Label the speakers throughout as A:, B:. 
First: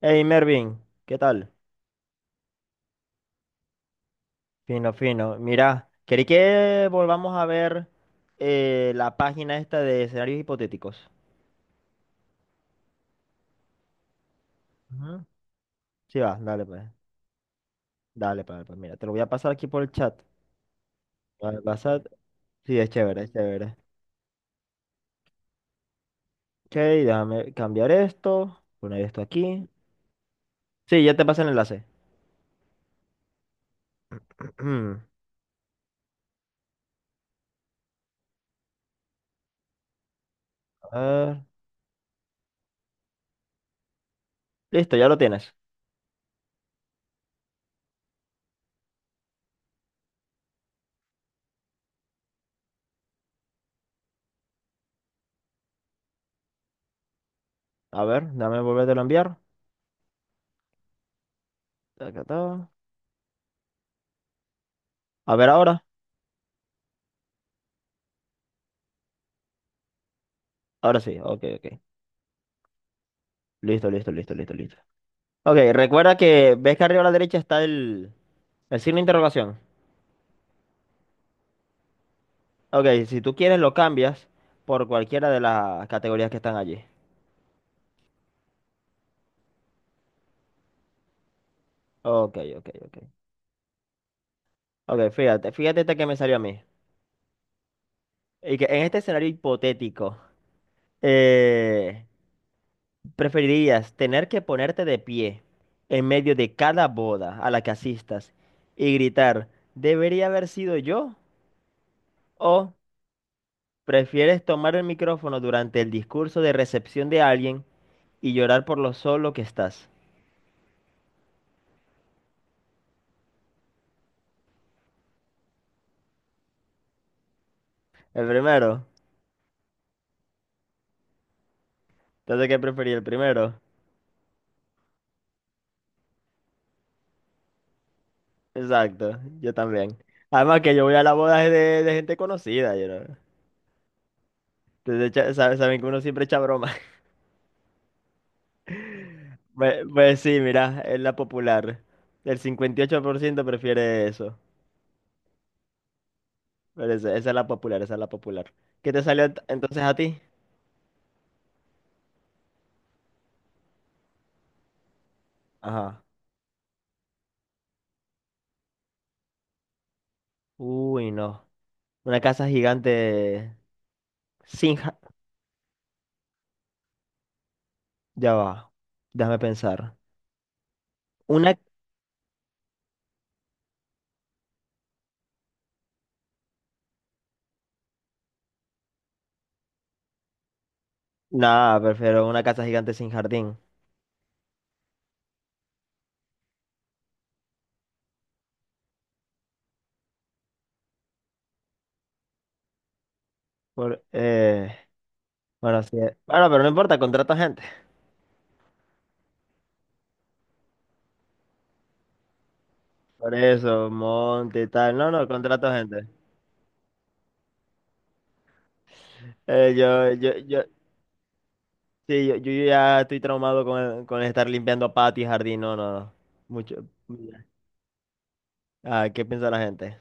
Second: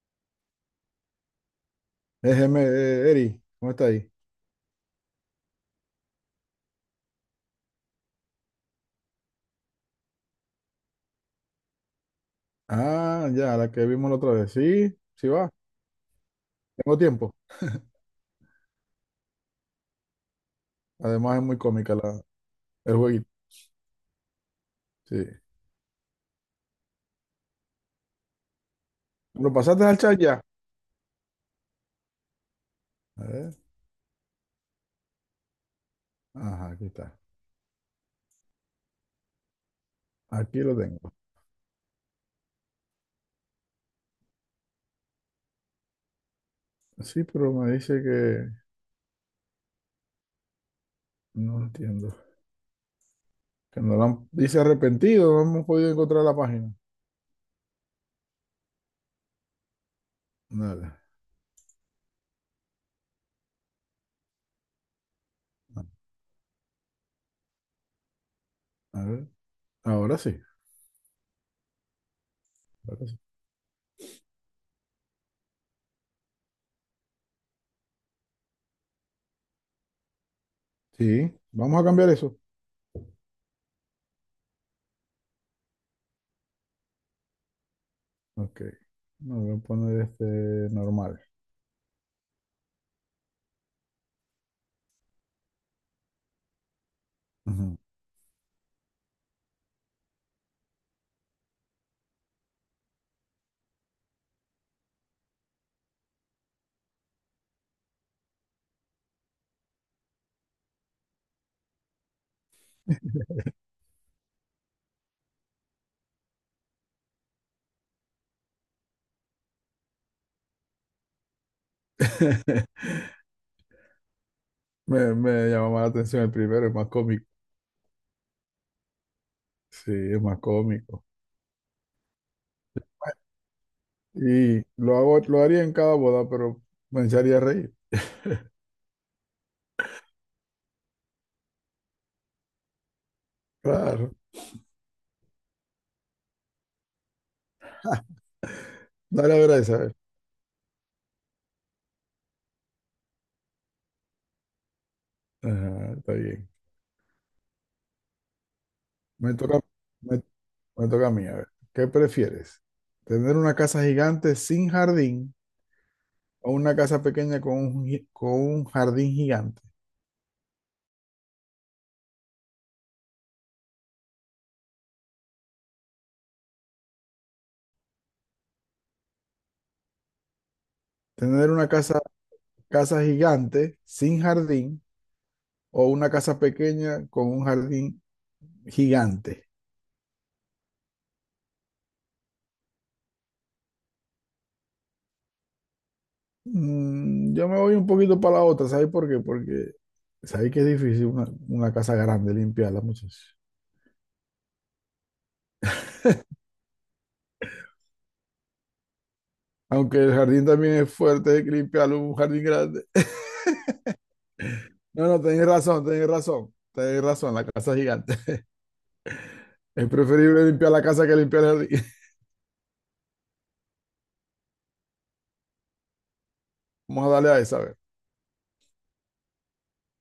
A: Hey Mervin, ¿qué tal?
B: Es Eri, ¿cómo está ahí?
A: Fino, fino. Mira, quería que volvamos a ver la página esta de escenarios hipotéticos.
B: Ah, ya, la que vimos la otra vez. Sí,
A: Ujú.
B: sí va,
A: Sí, va, dale pues.
B: tengo tiempo.
A: Dale pues, pues, mira, te lo voy a pasar aquí por el chat.
B: Además es muy
A: Vale,
B: cómica
A: pasar. Sí, es
B: el
A: chévere,
B: jueguito.
A: es chévere.
B: Sí.
A: Ok, déjame cambiar esto, poner esto
B: ¿Lo
A: aquí.
B: pasaste al chat ya?
A: Sí, ya te pasé el enlace.
B: A ver. Ajá, aquí está. Aquí lo
A: A
B: tengo.
A: ver. Listo, ya lo tienes.
B: Sí, pero me dice que no lo entiendo. Que no la han- dice arrepentido, no hemos podido encontrar la página.
A: A ver, déjame volvértelo a enviar.
B: Nada.
A: Taca, ta. A ver ahora.
B: A ver. Ahora sí.
A: Ahora sí, ok, ok.
B: Ahora sí.
A: Listo, listo, listo, listo, listo. Ok, recuerda que ves que arriba a la derecha está el signo de interrogación.
B: Sí, vamos a cambiar eso.
A: Ok, si tú quieres lo cambias por cualquiera de las categorías que están allí.
B: Ok. No, voy a poner este normal.
A: Ok, ok, ok. Ok, fíjate, fíjate esta que me salió a mí.
B: Ujú.
A: Y que en este escenario hipotético, eh, preferirías tener que ponerte de pie en medio de cada boda a la que asistas y gritar, ¿debería haber sido yo? ¿O prefieres tomar el micrófono durante el discurso de recepción de alguien? Y llorar por lo solo que estás.
B: Me llama más la atención el primero, es más cómico.
A: El primero.
B: Sí, es más cómico.
A: Entonces, ¿qué preferí? El primero.
B: Y lo hago, lo haría en cada boda, pero me echaría a reír.
A: Exacto, yo también. Además que yo voy a las bodas de gente conocida, you know.
B: Claro.
A: Entonces, echa- sabe- saben que uno siempre echa broma.
B: Dale a ver a esa, a
A: Pues,
B: ver.
A: pues sí, mira, es la popular. El 58% prefiere eso.
B: Ajá, está bien.
A: Pero esa es la popular, esa es la popular. ¿Qué te salió
B: Me
A: ent-
B: toca,
A: entonces a
B: me,
A: ti?
B: me toca a mí, a ver. ¿Qué prefieres? ¿Tener una casa gigante sin jardín
A: Ajá.
B: o una casa pequeña con con un jardín gigante?
A: Uy, no. Una casa gigante sin... ja- Ya va. Déjame pensar.
B: ¿Tener
A: Una...
B: una casa gigante sin jardín o una casa pequeña con un jardín gigante?
A: Nada, prefiero una casa gigante sin jardín.
B: Mm, yo me voy un poquito para la otra, ¿sabes por qué? Porque sabéis que es difícil una casa grande limpiarla, muchachos.
A: Por, bueno, sí, bueno, pero no importa, contrato gente.
B: Aunque el jardín también es fuerte, hay que limpiarlo, un jardín grande.
A: Por eso, monte y tal.
B: No,
A: No,
B: no,
A: no,
B: tenéis
A: contrato
B: razón,
A: gente.
B: tenéis razón, tenéis razón, la casa es gigante.
A: Eh,
B: Es
A: yo, yo,
B: preferible
A: yo,
B: limpiar la casa que limpiar el jardín.
A: sí, yo ya estoy traumado con, el- con estar limpiando patio y jardín. No, no, no. Mucho.
B: Vamos a darle a esa, a ver.
A: Ah, ¿qué piensa la gente?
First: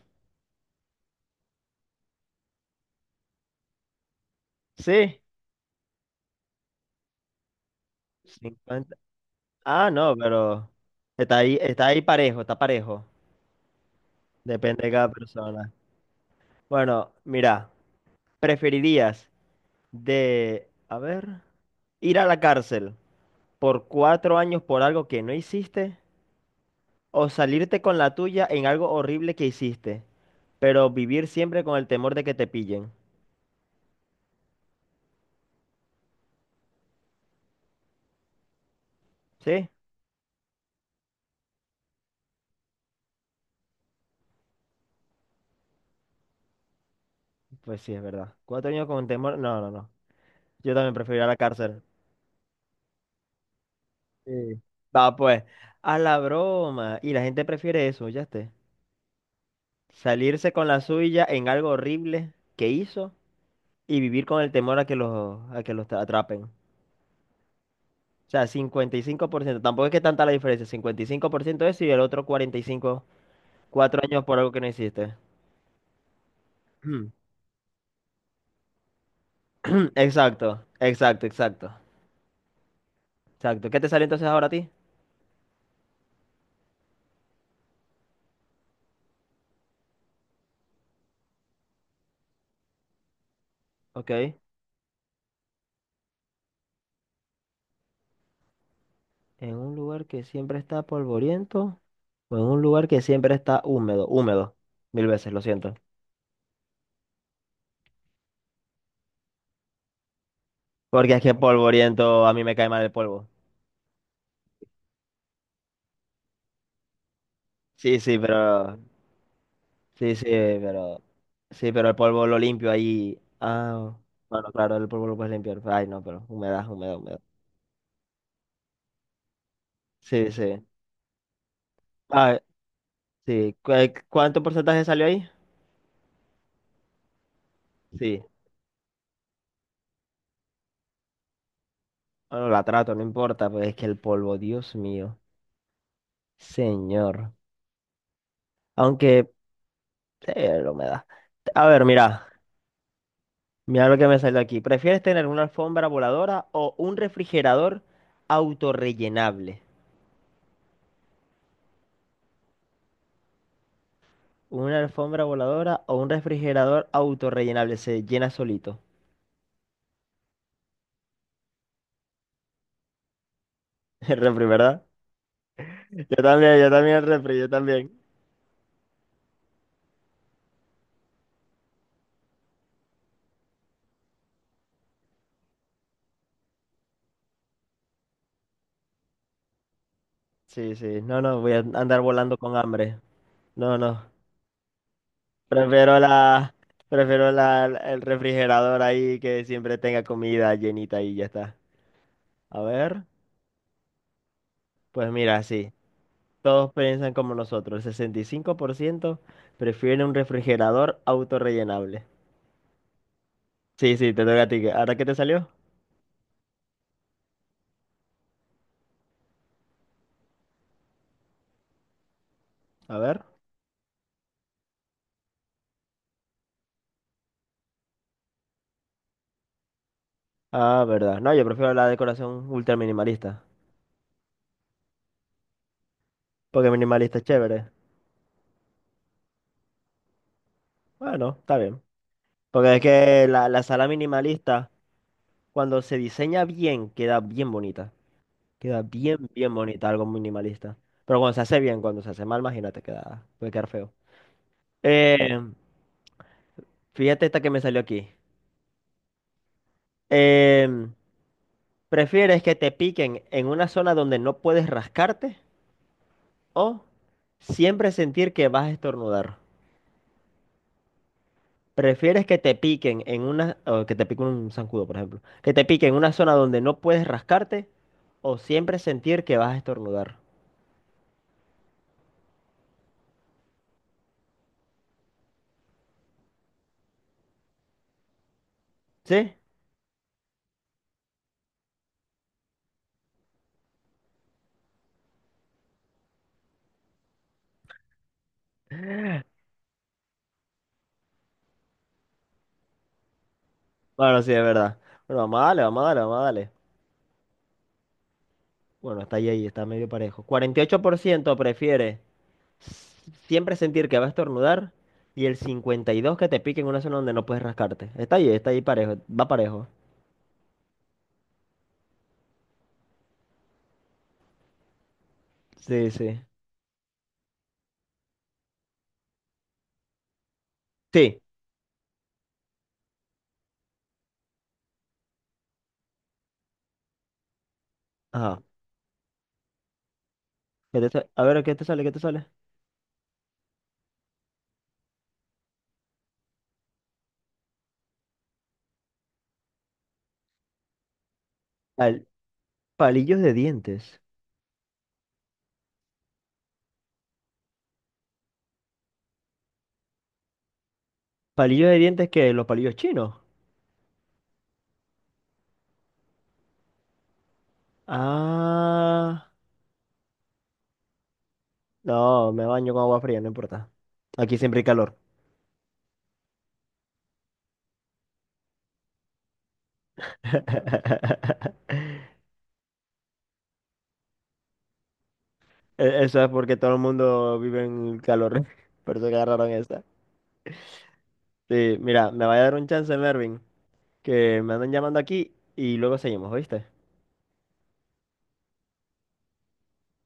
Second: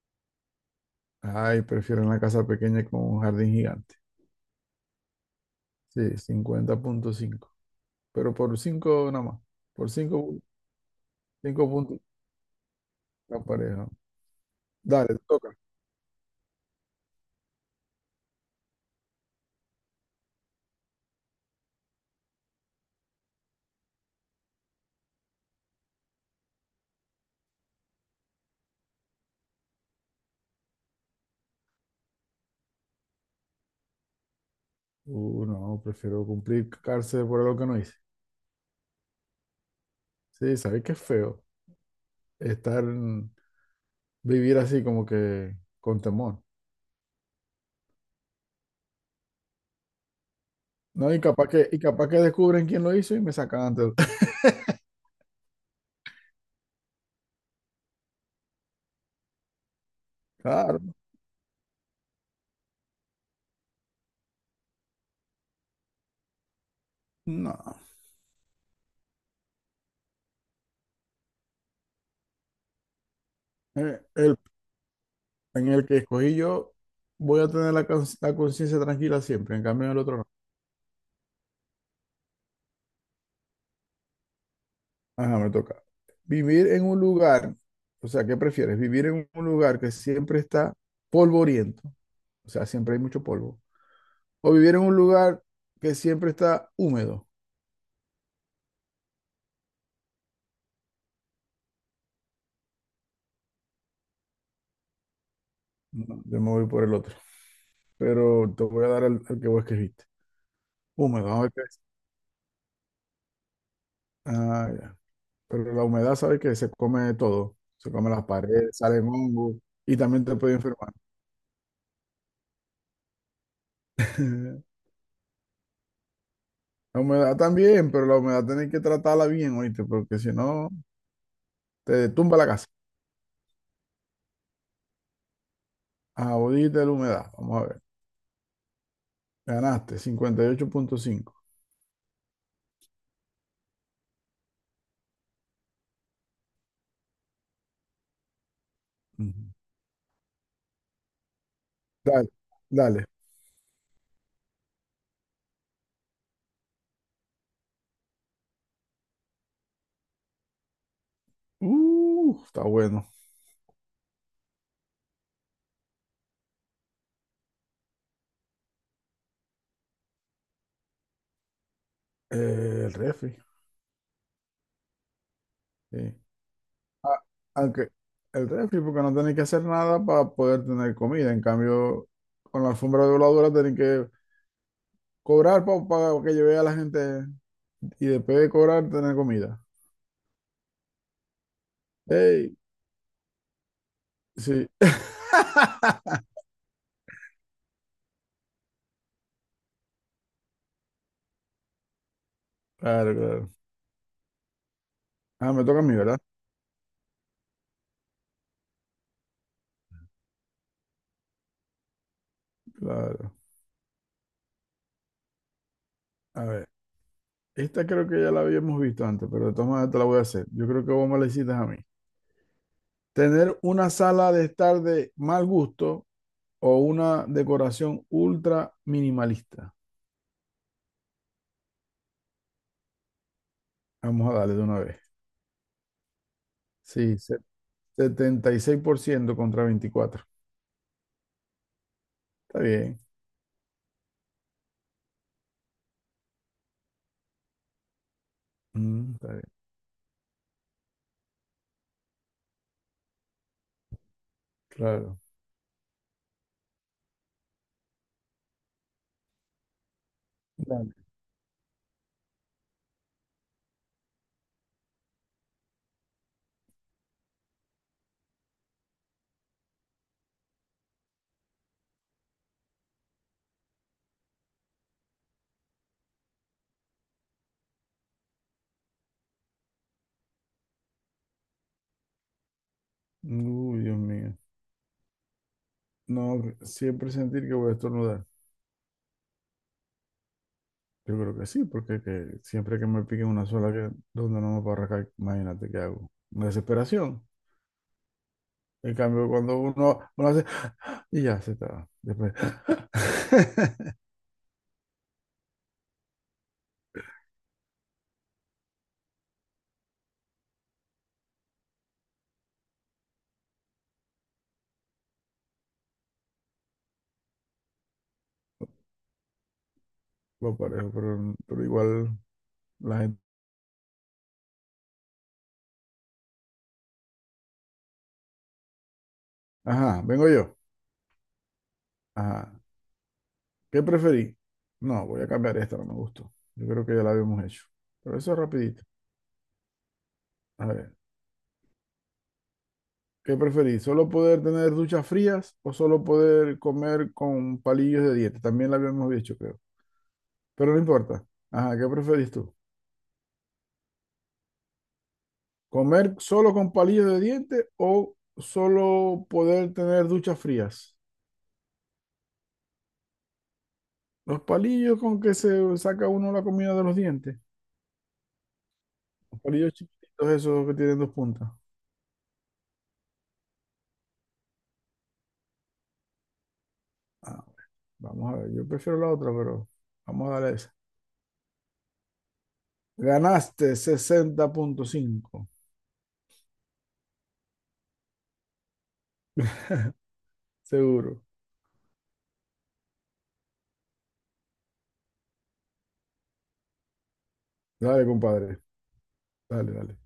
B: Ay, prefiero una casa pequeña con un jardín gigante.
A: Sí,
B: Sí, 50.5, pero por
A: 50.
B: 5 nada más. Por
A: Ah, no,
B: 5,
A: pero
B: 5
A: está
B: puntos
A: ahí parejo, está parejo.
B: la pareja.
A: Depende de
B: Dale,
A: cada
B: te toca.
A: persona. Bueno, mira, ¿preferirías de, a ver, ir a la cárcel por cuatro años por algo que no hiciste? ¿O salirte con la tuya en algo horrible que hiciste, pero vivir siempre con el temor de que te pillen?
B: No, prefiero cumplir cárcel por algo que no hice.
A: ¿Sí?
B: Sí, sabes que es feo estar, vivir así como que con temor.
A: Pues sí, es verdad. Cuatro años con temor. No, no, no. Yo también
B: No,
A: prefiero ir a la
B: y
A: cárcel.
B: capaz que descubren quién lo hizo y me sacan antes.
A: Sí. Va, pues. A la broma. Y la gente prefiere eso, ya esté. Salirse con la
B: Claro,
A: suya en algo horrible que hizo y vivir con el temor a que los tra- atrapen. O
B: no.
A: sea, cincuenta y cinco por ciento. Tampoco es que tanta la diferencia. Cincuenta y cinco por ciento eso y el otro 45, cuatro
B: Eh,
A: años
B: el,
A: por algo que no hiciste.
B: en el que escogí yo, voy a tener la conciencia tranquila siempre. En cambio, en el otro no.
A: Exacto, exacto, exacto. Exacto. ¿Qué te sale entonces ahora a ti?
B: Ajá, me toca. Vivir en un lugar, o sea, ¿qué prefieres? ¿Vivir en un lugar que siempre está polvoriento? O sea, siempre hay mucho polvo.
A: Ok.
B: ¿O vivir en un lugar que siempre está húmedo?
A: En un lugar que siempre está polvoriento o en un lugar que siempre está húmedo. Húmedo. Mil veces, lo siento.
B: No, yo me voy por el otro. Pero te voy a dar el que vos escribiste.
A: Porque es
B: Húmedo,
A: que
B: vamos a ver qué es.
A: polvoriento a mí me cae mal el polvo.
B: Ah, ya. Pero la humedad, ¿sabes que se come todo. Se
A: Sí,
B: come
A: sí,
B: las paredes,
A: pero.
B: salen hongos y
A: Sí,
B: también
A: sí,
B: te puede enfermar.
A: pero. Sí, pero el polvo lo limpio ahí. Ah, bueno, claro, el polvo lo puedes limpiar. Ay, no, pero humedad, humedad,
B: La
A: humedad.
B: humedad también, pero la humedad tenés que tratarla bien, oíste, porque si
A: Sí, sí.
B: no, te tumba
A: Ah,
B: la casa.
A: sí. ¿Cu- ¿Cuánto porcentaje salió ahí?
B: Ah, vos dijiste la humedad. Vamos a ver.
A: Sí.
B: Ganaste, 58.5.
A: Bueno, la trato, no importa, pues es que el polvo, Dios mío. Señor. Aunque
B: Ujú.
A: la humedad. A ver, mira.
B: Dale, dale.
A: Mira lo que me salió aquí. ¿Prefieres tener una alfombra voladora o un refrigerador autorrellenable?
B: Está bueno.
A: Una alfombra voladora o un refrigerador autorrellenable. Se llena solito.
B: El refri.
A: El refri, ¿verdad?
B: Sí.
A: Yo también el
B: a-
A: refri, yo
B: aunque
A: también.
B: el refri, porque no tenéis que hacer nada para poder tener comida. En cambio, con la alfombra voladora tenéis que cobrar para que lleve a la gente y después de cobrar tener comida.
A: Sí, sí. No, no, voy a andar volando
B: ¡Ey!
A: con hambre. No, no.
B: Sí,
A: Prefiero la, el refrigerador ahí que siempre tenga comida llenita y ya está. A ver,
B: claro, claro.
A: pues mira,
B: Ah, me
A: sí.
B: toca a mí, ¿verdad?
A: Todos piensan como nosotros. El 65% prefiere un refrigerador autorrellenable.
B: Claro.
A: Sí, sí, te toca a ti. Que- ¿Ahora qué te salió?
B: A ver, esta creo que ya la habíamos visto antes, pero de todas maneras te la voy a hacer. Yo creo que vos me la hiciste a mí.
A: A ver.
B: Tener una sala de estar de mal gusto o una decoración ultra minimalista.
A: Ah, verdad. No, yo prefiero la decoración ultra minimalista.
B: Vamos a darle de una vez.
A: Porque
B: Sí,
A: minimalista es chévere.
B: 76% contra 24.
A: Bueno, está bien.
B: Está
A: Porque es
B: bien.
A: que la sala minimalista, cuando se diseña bien, queda bien bonita. Queda
B: Mm, está
A: bien,
B: bien.
A: bien bonita, algo minimalista. Pero cuando se hace bien, cuando se hace mal, imagínate, queda, puede quedar feo.
B: Claro.
A: Eh, fíjate esta que me salió aquí. Em,
B: Dale.
A: ¿Prefieres que te piquen en una zona donde no puedes rascarte o siempre sentir que vas a estornudar? ¿Prefieres que te piquen en una, o que te pique un zancudo, por ejemplo, que te piquen en una zona donde no puedes rascarte o siempre sentir que vas a estornudar?
B: Uy, Dios mío. No, siempre sentir que voy a estornudar.
A: ¿Sí?
B: Yo creo que sí, porque que siempre que me pique una sola que donde no me puedo arrancar, imagínate qué hago. Desesperación. En cambio, cuando uno hace y ya se está. Después.
A: Bueno, sí, es verdad. Bueno, vamos a darle, vamos a darle, vamos a darle. Bueno, está ahí, ahí, está medio parejo. 48% prefiere s- siempre sentir que va a estornudar y el 52% que te pique en una zona donde no puedes rascarte. Está ahí parejo, va parejo.
B: Lo parejo, pero igual la gente.
A: Sí, sí.
B: Ajá, vengo yo.
A: Sí.
B: Ajá. ¿Qué preferí? No, voy a cambiar esta, no me gustó. Yo creo que ya la habíamos hecho. Pero eso es
A: Ajá.
B: rapidito. A
A: ¿Qué te
B: ver,
A: sa- A ver, ¿qué te sale? ¿Qué te sale?
B: ¿qué preferí? ¿Solo poder tener duchas frías o solo poder comer con palillos de dieta? También la habíamos dicho, creo. Pero no importa. Ajá, ¿qué
A: Al-
B: preferís tú?
A: palillos de dientes.
B: ¿Comer solo con palillos de diente o solo poder tener duchas frías?
A: ¿Palillos de dientes que los palillos chinos?
B: Los palillos con que se saca uno la comida de los dientes.
A: Ah.
B: Los palillos chiquititos, esos que tienen dos puntas.
A: No, me baño con agua fría, no importa. Aquí siempre hay calor.
B: Ah, vamos a ver, yo prefiero la otra, pero vamos a darle esa. Ganaste 60.5
A: E- Eso es porque todo el mundo vive en calor. Por eso que agarraron esta.
B: seguro.
A: Sí, mira, me va a dar un chance, Mervin, que me andan llamando aquí y luego seguimos, ¿oíste?
B: Dale, compadre. Dale, dale.